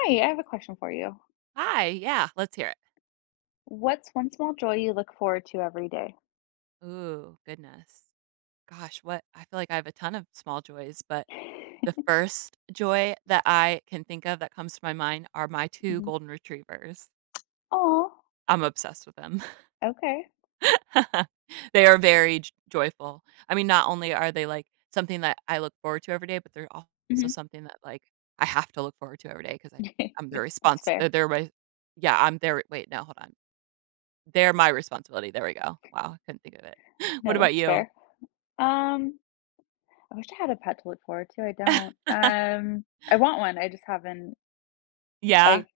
Hi, I have a question for you. Hi, yeah, let's hear it. What's one small joy you look forward to every day? Ooh, goodness. Gosh, what I feel like I have a ton of small joys, but the first joy that I can think of that comes to my mind are my 2 Mhm. golden retrievers. Oh, I'm obsessed with them. okay. They are very j joyful. I mean, not only are they, like, something that I look forward to every day, but they're also Mhm. something that, like, I have to look forward to every day 'cause I I'm Yeah, their that's respons fair. they're my yeah, I'm their wait, no, hold on. They're my responsibility, there we go. Wow, I couldn't think of it. What No, about that's you? fair. Um, I wish I had a pet to look forward to. I don't. I want one. I just haven't. Yeah, I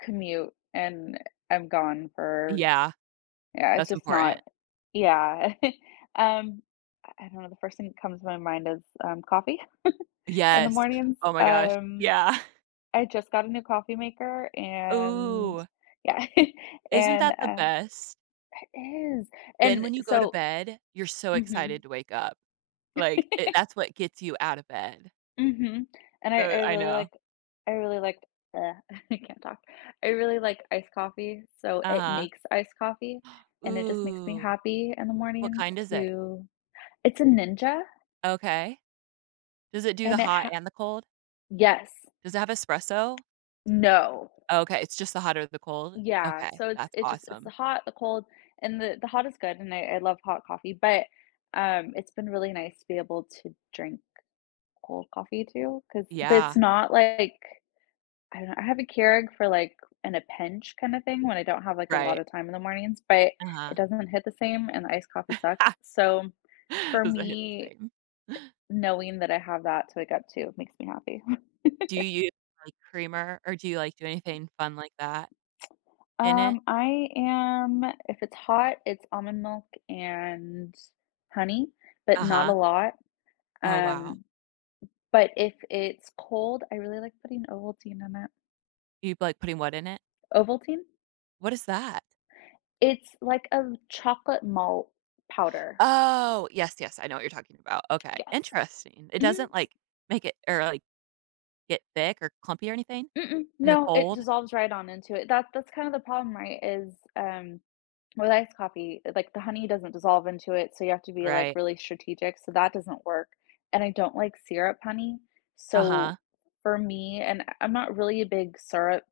commute and I'm gone for, yeah, yeah, it's that's just not, important. yeah. Um, I don't know. The first thing that comes to my mind is coffee in the Yes. mornings. Oh my gosh, yeah. I just got a new coffee maker, and Ooh, yeah, isn't and, that the best? it is, Then and when you go to so bed, you're so Mhm. excited to wake up. Like, it Mhm, that's what gets you out of bed. and I So I really know. like I really like uh, I can't talk. I really like iced coffee, so it Uh-huh. makes iced coffee, and it just makes me Ooh, happy in the what mornings kind is it? to It's a Ninja, Okay. Does it do the and it hot ha and the cold? Yes. Does it have espresso? No. Okay, it's just the hot or the cold? Yeah, Okay, so it's that's it's just it's the awesome. hot, the cold, and the hot is good, and I love hot coffee, but it's been really nice to be able to drink cold coffee too, because Yeah, it's not like I don't know, I have a Keurig for like in a pinch kind of thing when I don't have like a lot right. of time in the mornings, but it Uh-huh. doesn't hit the same, and the iced coffee sucks. So for Does it hit the me, same? knowing that I have that to wake up to makes me happy. Do you use, like, creamer or do you, like, do anything fun like that in it? I am if it's hot, it's almond milk and honey, but not a Uh-huh. lot. Oh, wow. Um, but if it's cold, I really like putting Ovaltine in it. You like putting what in it? Ovaltine? What is that? It's like a chocolate malt powder. Oh, yes, yes, I know what you're talking about. Okay, Yes. interesting. It Mhm. doesn't, like, make it or, like, get thick or clumpy or anything Mm-mm. in the No, it cold? dissolves right on into it. That's kind of the problem, right? Is with iced coffee, like, the honey doesn't dissolve into it, so you have to be, like, Right. really strategic, so that doesn't work, and I don't like syrup honey, so Uh-huh. for me and I'm not really a big syrup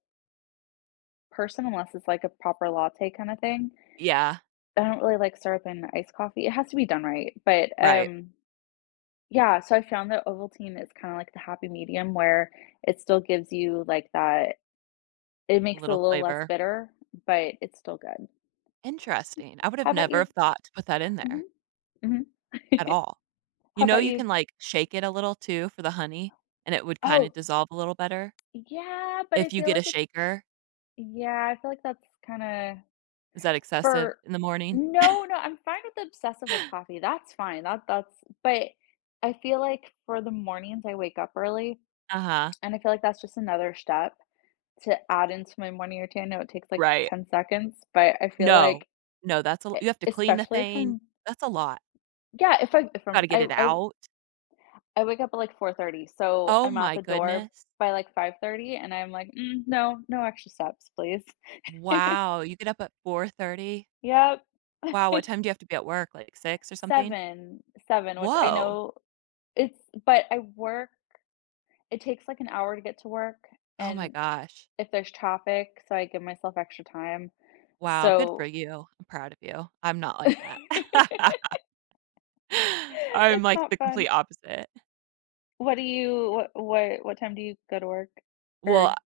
person unless it's, like, a proper latte kinda thing. Yeah, I don't really like syrup in iced coffee. It has to be done right, but, right. Yeah, so I found that Ovaltine is kinda like the happy medium where it still gives you, like, that it A makes it a little little less flavor. bitter, but it's still good. Interesting. I would How have about never you? have thought to put that in Mhm. there Mhm. at all. You How know, about you you? can, like, shake it a little too for the honey, and it would kinda Oh, dissolve a little better yeah, but I if you feel get a like it's shaker. yeah, I feel like that's kinda Is that excessive for in the morning? no, no, I'm fine with the obsessive with coffee, that's fine, that's but I feel like for the mornings I wake up early, Uh-huh. and I feel like that's just another step to add into my morning routine. I know it takes, like, Right. 10 seconds, but I feel No. like No, that's a l e you have to clean the especially thing. from That's a lot. yeah, if I'm Gotta get it out. I wake up at, like, 4:30, so Oh I'm out my the door goodness. by, like, 5:30, and I'm like, "Mm, no, no extra steps, please." Wow, you get up at 4:30? Yep. Wow, what time do you have to be at work, like 6 or something? 7, 7, which I Whoa. know it's but I work it takes, like, an hour to get to work, Oh my and gosh. if there's traffic, so I give myself extra time. Wow, good for So, you. I'm proud of you. I'm not like that. I'm it's like the not fun. complete opposite. What time do you go to work? Well, Or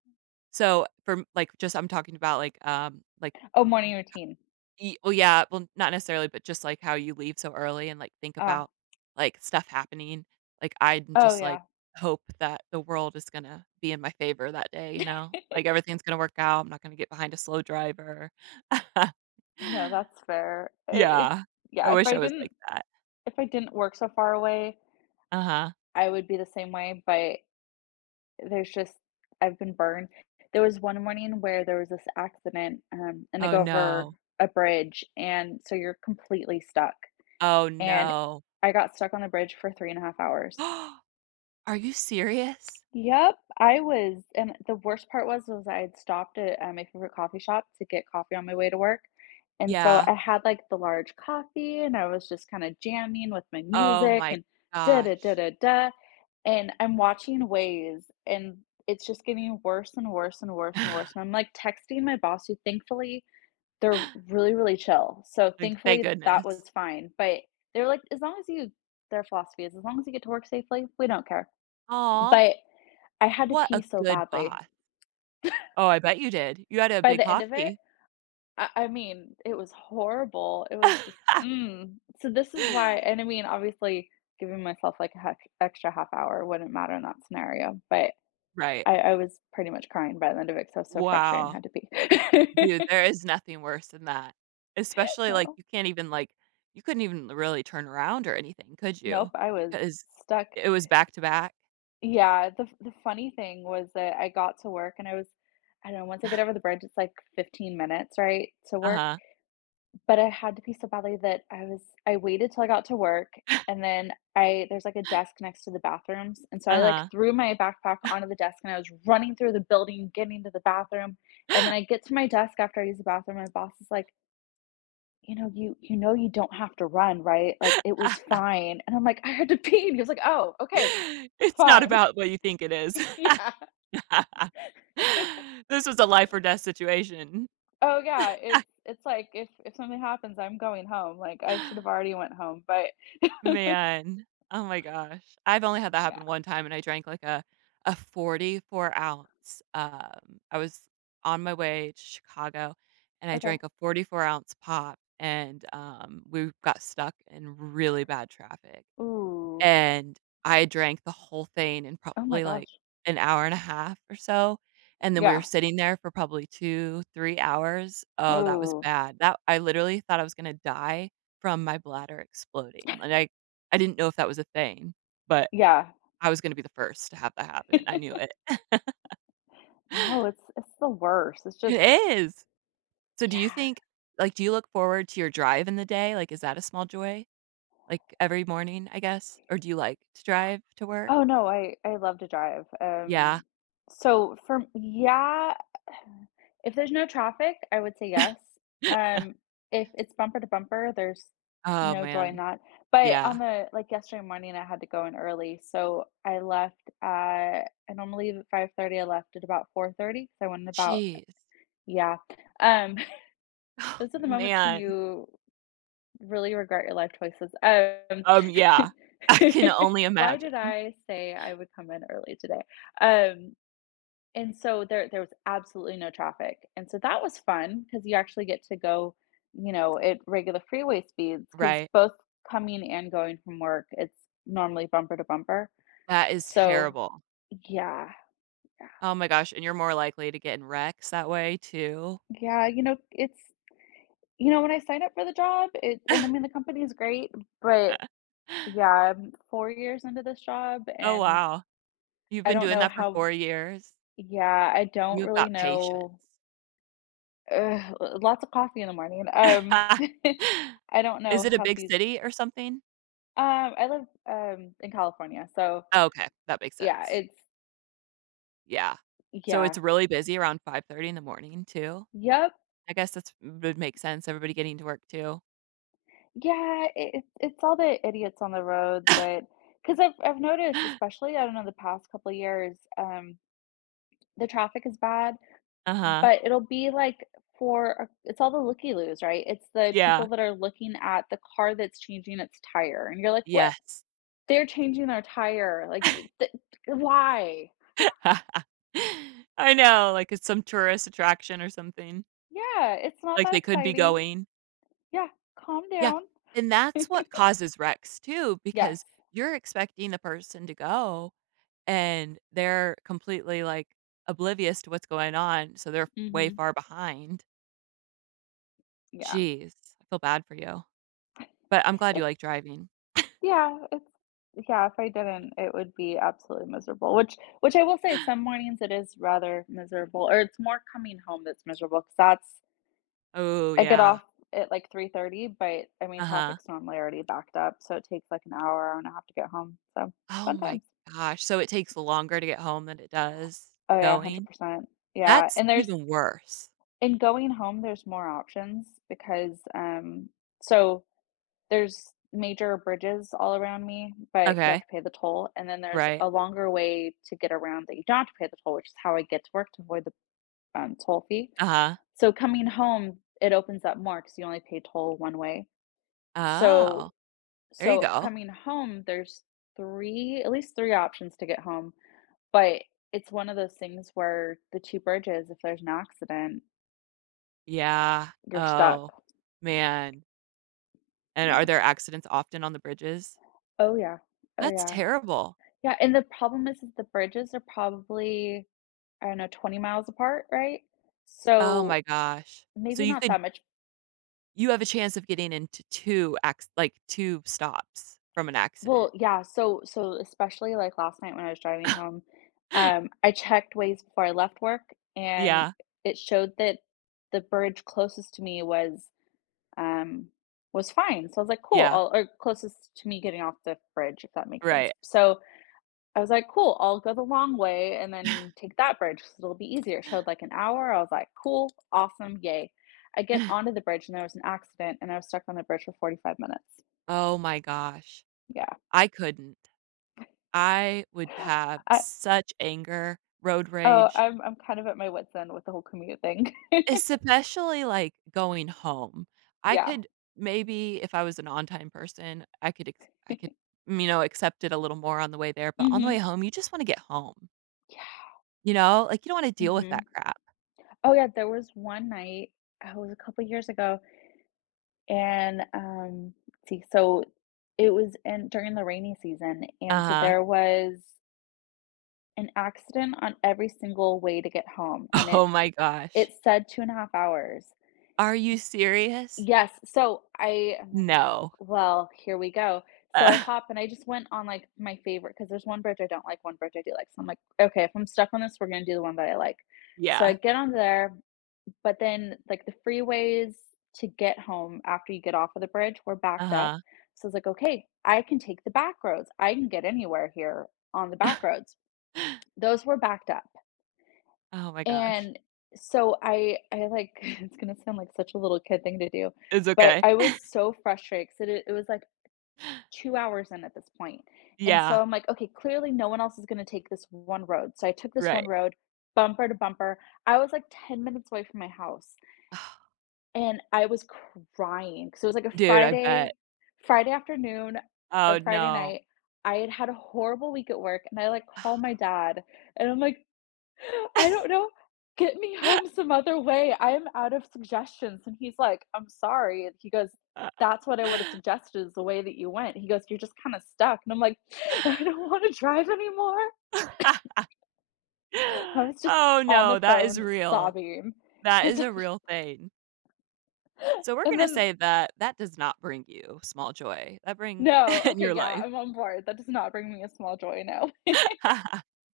so for m like, just I'm talking about, like oh, morning routine. Ye well, yeah, well, not necessarily, but just, like, how you leave so early and, like, think Ah. about, like, stuff happening. Like, I'm Oh, just, like, yeah. hope that the world is gonna be in my favor that day, you know? Like, everything's gonna work out, I'm not gonna get behind a slow driver. No, that's fair. It Yeah. I yeah, wish I was like that. if I didn't work so far away, Uh-huh. I would be the same way, but there's just I've been burned. There was one morning where there was this accident, and they Oh, go over no. a bridge, and so you're completely stuck. Oh, And no. I got stuck on the bridge for 3.5 hours. Are you serious? Yep, I was and the worst part was I had stopped at, my favorite coffee shop to get coffee on my way to work, and so Yeah. I had, like, the large coffee, and I was just kinda jamming with my Oh music my and da da da gosh. da da, and I'm watching Waze, and it's just getting worse and worse and worse and worse, and I'm, like, texting my boss who thankfully they're really, really chill, so Like, thank thankfully that goodness. was fine, but they're like, "As long as you" their philosophy is, "As long as you get to work safely, we don't care." Aw. But I had to What pee a so good badly. boss. Oh, I bet you did. You had a By big the end of it, coffee. I mean, it was horrible. It was just, mm. So this is why and I mean, obviously, giving myself, like, a heck extra half hour wouldn't matter in that scenario, but Right. I was pretty much crying by the end of it because I was so frustrated and Wow. had to pee. Dude, there is nothing worse than that. Especially, like, No. you can't even, like you couldn't even really turn around or anything, could you? Nope, I was Because stuck. it was back to back. Yeah, the funny thing was that I got to work and I don't know, once I get over the bridge, it's, like, 15 minutes, right, to work? Uh-huh. But I had to be so badly that I waited till I got to work, and then I there's, like, a desk next to the bathrooms, and so I, like, Uh-huh. threw my backpack onto the desk, and I was running through the building, getting to the bathroom, and then I get to my desk after I use the bathroom, my boss is like, "You know, you know you don't have to run, right? Like, it was fine." And I'm like, "I had to pee." And he was like, "Oh, okay, It's not fine." about what you think it is. Yeah. This was a life or death situation. Oh, yeah, it's like, if something happens, I'm going home, like, I should have already went home, but Man, oh my gosh. I've only had that yeah. happen one time and I drank like a 44 ounce. I was on my way to Chicago and I Okay. drank a 44-ounce pop and we got stuck in really bad traffic. Ooh. And I drank the whole thing in Oh my probably, like, gosh. an hour and a half or so, and then we were Yeah. sitting there for probably 2, 3 hours. Oh, that was Oh, bad. That I literally thought I was gonna die from my bladder exploding, like, I didn't know if that was a thing, but yeah. I was gonna be the first to have that happen, I knew it. No, it's the worst. It's It just, is. So do you yeah. think do you look forward to your drive in the day? Like, is that a small joy? Like, every morning, I guess? Or do you like to drive to work? Oh, no, I love to drive. Yeah. So for yeah, if there's no traffic, I would say yes. Um, if it's bumper to bumper, there's Oh, no joy in man. that. But Yeah. on the like yesterday morning, I had to go in early, so I normally leave at 5:30. I left at about 4:30, so I went in about Jeez. yeah. Um, Oh, those are the moments when man. you really regret your life choices. Yeah. I can only why did imagine, I say I would come in early today? Um, and so there was absolutely no traffic. And so that was fun because you actually get to go, at regular freeway speeds because right? both coming and going from work, it's normally bumper to bumper. That is So terrible. yeah, Oh my gosh, and you're more likely to get in wrecks that way too. yeah, yeah, when I signed up for the job, it and I mean the company is great, but yeah, I'm 4 years into this job, Oh, and wow. You've I been don't doing know that for how 4 years. yeah, I don't You've really got know patience. ugh, lots of coffee in the morning, I don't Is know it a how big fees city or something? I live, in California, so, Okay, that makes yeah, sense. it's Yeah. So it's yeah. really busy around 5:30 in the morning too? Yep. I guess that's would make sense, everybody getting to work too. Yeah, it's all the idiots on the road that because I 'cause I've noticed, especially, I don't know, the past couple of years, the traffic is bad, Uh-huh. but it'll be like it's all the looky-loos, right? It's the Yeah. people that are looking at the car that's changing its tire, and you're like, "What? Yes. They're changing their tire, like, y th why?" I know, like, it's some tourist attraction or something. Yeah, it's not Like, that they could be exciting. going. Yeah, calm Yeah, down. and that's what causes wrecks too, Yes. because you're expecting the person to go, and they're completely, like, oblivious to what's going on, so they're way Mhm. far behind. Yeah. Jeez, I feel bad for you, but I'm glad you It's like driving. yeah, it's yeah, if I didn't, it would be absolutely miserable, which I will say some mornings it is rather miserable, or it's more coming home that's miserable. Cause that's Oh, I get yeah. off at like 3:30, but I mean, Uh-huh. traffic's normally already backed up, so it takes like an hour, hour and a half to get home. So, Oh fun my times. gosh, so it takes longer to get home than it does Oh yeah, going? 100%. Yeah, That's and there's even worse. in going home, there's more options because, so there's major bridges all around me, but you have Okay, to pay the toll, and then there's right. a longer way to get around that you don't have to pay the toll, which is how I get to work to avoid the, toll fee. Uh-huh. So coming home, it opens up more because you only pay toll one way. Oh, So there you So go. coming home, there's 3 at least 3 options to get home, but it's one of those things where the 2 bridges, if there's an accident, Yeah. you're Oh, stuck. man. And Yeah. are there accidents often on the bridges? Oh, yeah. Oh, That's yeah. terrible. Yeah, and the problem is that the bridges are probably, I don't know, 20 miles apart, right? Oh my So, gosh. Maybe not that much You have a chance of getting into 2 acc like, 2 stops from an accident. well, yeah, so especially, like, last night when I was driving home, I checked ways before I left work, and Yeah, it showed that the bridge closest to me um, was fine. So I was like, cool. yeah, or closest to me getting off the bridge, if that makes sense. right. So I was like, cool. I'll go the long way and then take that bridge because it'll be easier. It showed like an hour. I was like, cool, awesome, yay. I get onto the bridge and there was an accident and I was stuck on the bridge for 45 minutes. Oh my gosh. Yeah. I couldn't. I would have I, such anger, road oh, rage, I'm kind of at my wits' end with the whole commute thing. especially, like, going home. I yeah. could maybe if I was an on-time person, I could, mm, you know, accept it a little more on the way there, but on the Mm-hmm. way home, you just wanna get home, Yeah. you know? Like, you don't wanna deal with Mm-hmm. that crap. Oh yeah, there was one night, oh, it was a couple years ago. And, let's see, so it was in during the rainy season, and so Uh-huh. there was an accident on every single way to get home, and it Oh my gosh. it said 2.5 hours. Are you serious? Yes, so I'm like, "Oh, No. well, here we go." So I Uh, hop and I just went on, like, my favorite, because there's one bridge I don't like, one bridge I do like, so I'm like, "Okay, if I'm stuck on this, we're gonna do the one that I like." So yeah. I get on there, but then, like, the freeways to get home after you get off of the bridge were backed up. Uh-huh. So I was like, okay, I can take the back roads. I can get anywhere here on the back roads. Those were backed up. Oh my gosh. And so I like it's gonna sound like such a little kid thing to do, It's but okay. I was so frustrated 'cause it was like 2 hours in at this point. And Yeah, so I'm like, okay, clearly no one else is gonna take this one road. So I took this one right. road, bumper to bumper. I was like 10 minutes away from my house. And I was crying, 'cause it was like a Dude, I bet. Friday afternoon or Oh, Friday no. night. I had had a horrible week at work, and I, like, called my dad, and I'm like, "I don't know, get me home some other way, I am out of suggestions," and he's like, "I'm sorry," and he goes, "That's what I would've suggested is the way that you went," he goes, "You're just kinda stuck," and I'm like, "I don't wanna drive anymore." I was just Oh, on the no, that is phone real. sobbing, That is because, a real thing. So we're and gonna then say that that does not bring you small joy. That bring no, in okay, your yeah, life. I'm on board. That does not bring me a small joy, no.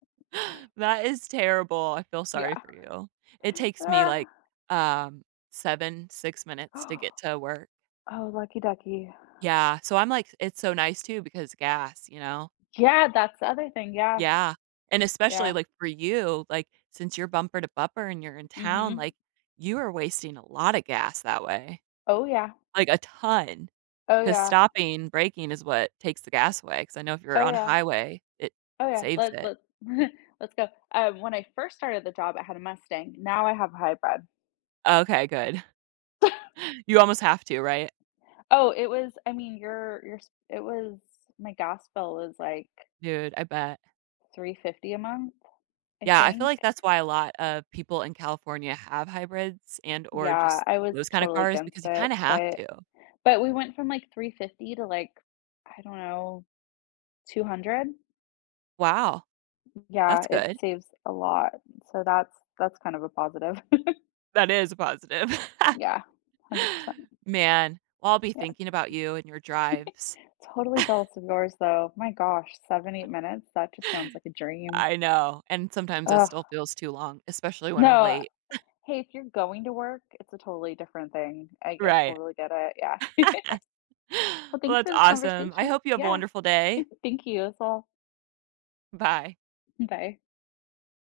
That is terrible. I feel Yeah. sorry for you. It takes me, Ah. like, um, 7, 6 minutes to get to work. Oh, lucky ducky. Yeah, so I'm like, it's so nice too because gas, you know? Yeah, that's the other thing, yeah, Yeah, and especially, yeah, like, for you, like, since you're bumper to bumper and you're in town, mhm. like, you are wasting a lot of gas that way, Oh, yeah, like, a ton. oh, Because yeah, stopping, braking is what takes the gas away. Because I know if you're oh, on a yeah, highway, it oh, yeah, saves it. let's let's go. When I first started the job, I had a Mustang, now I have a hybrid. Okay, good. You almost have to, right? Oh, it was I mean, your s it was my gas bill was, like, Dude, I bet. 350 a month, I Yeah, I feel think. like that's why a lot of people in California have hybrids and or Yeah, just I was those kinda totally cars against because you it, kinda have but to. But we went from, like, 350 to, like, I don't know, 200? Wow, that's Yeah, it good. saves a lot. So that's kind of a positive. That is a positive. Yeah, 100%. Man, well, I'll be Yeah. thinking about you and your drives. Totally jealous of yours, though. My gosh, 7, 8 minutes? That just sounds like a dream. I know, and sometimes that Ugh. still feels too long, especially when I'm No. late. Hey, if you're going to work, it's a totally different thing. I Right. totally get it, yeah. Well, Well, thank you that's for this awesome. I conversation. hope you have a Yeah. wonderful day. Thank you as well. Bye. Bye.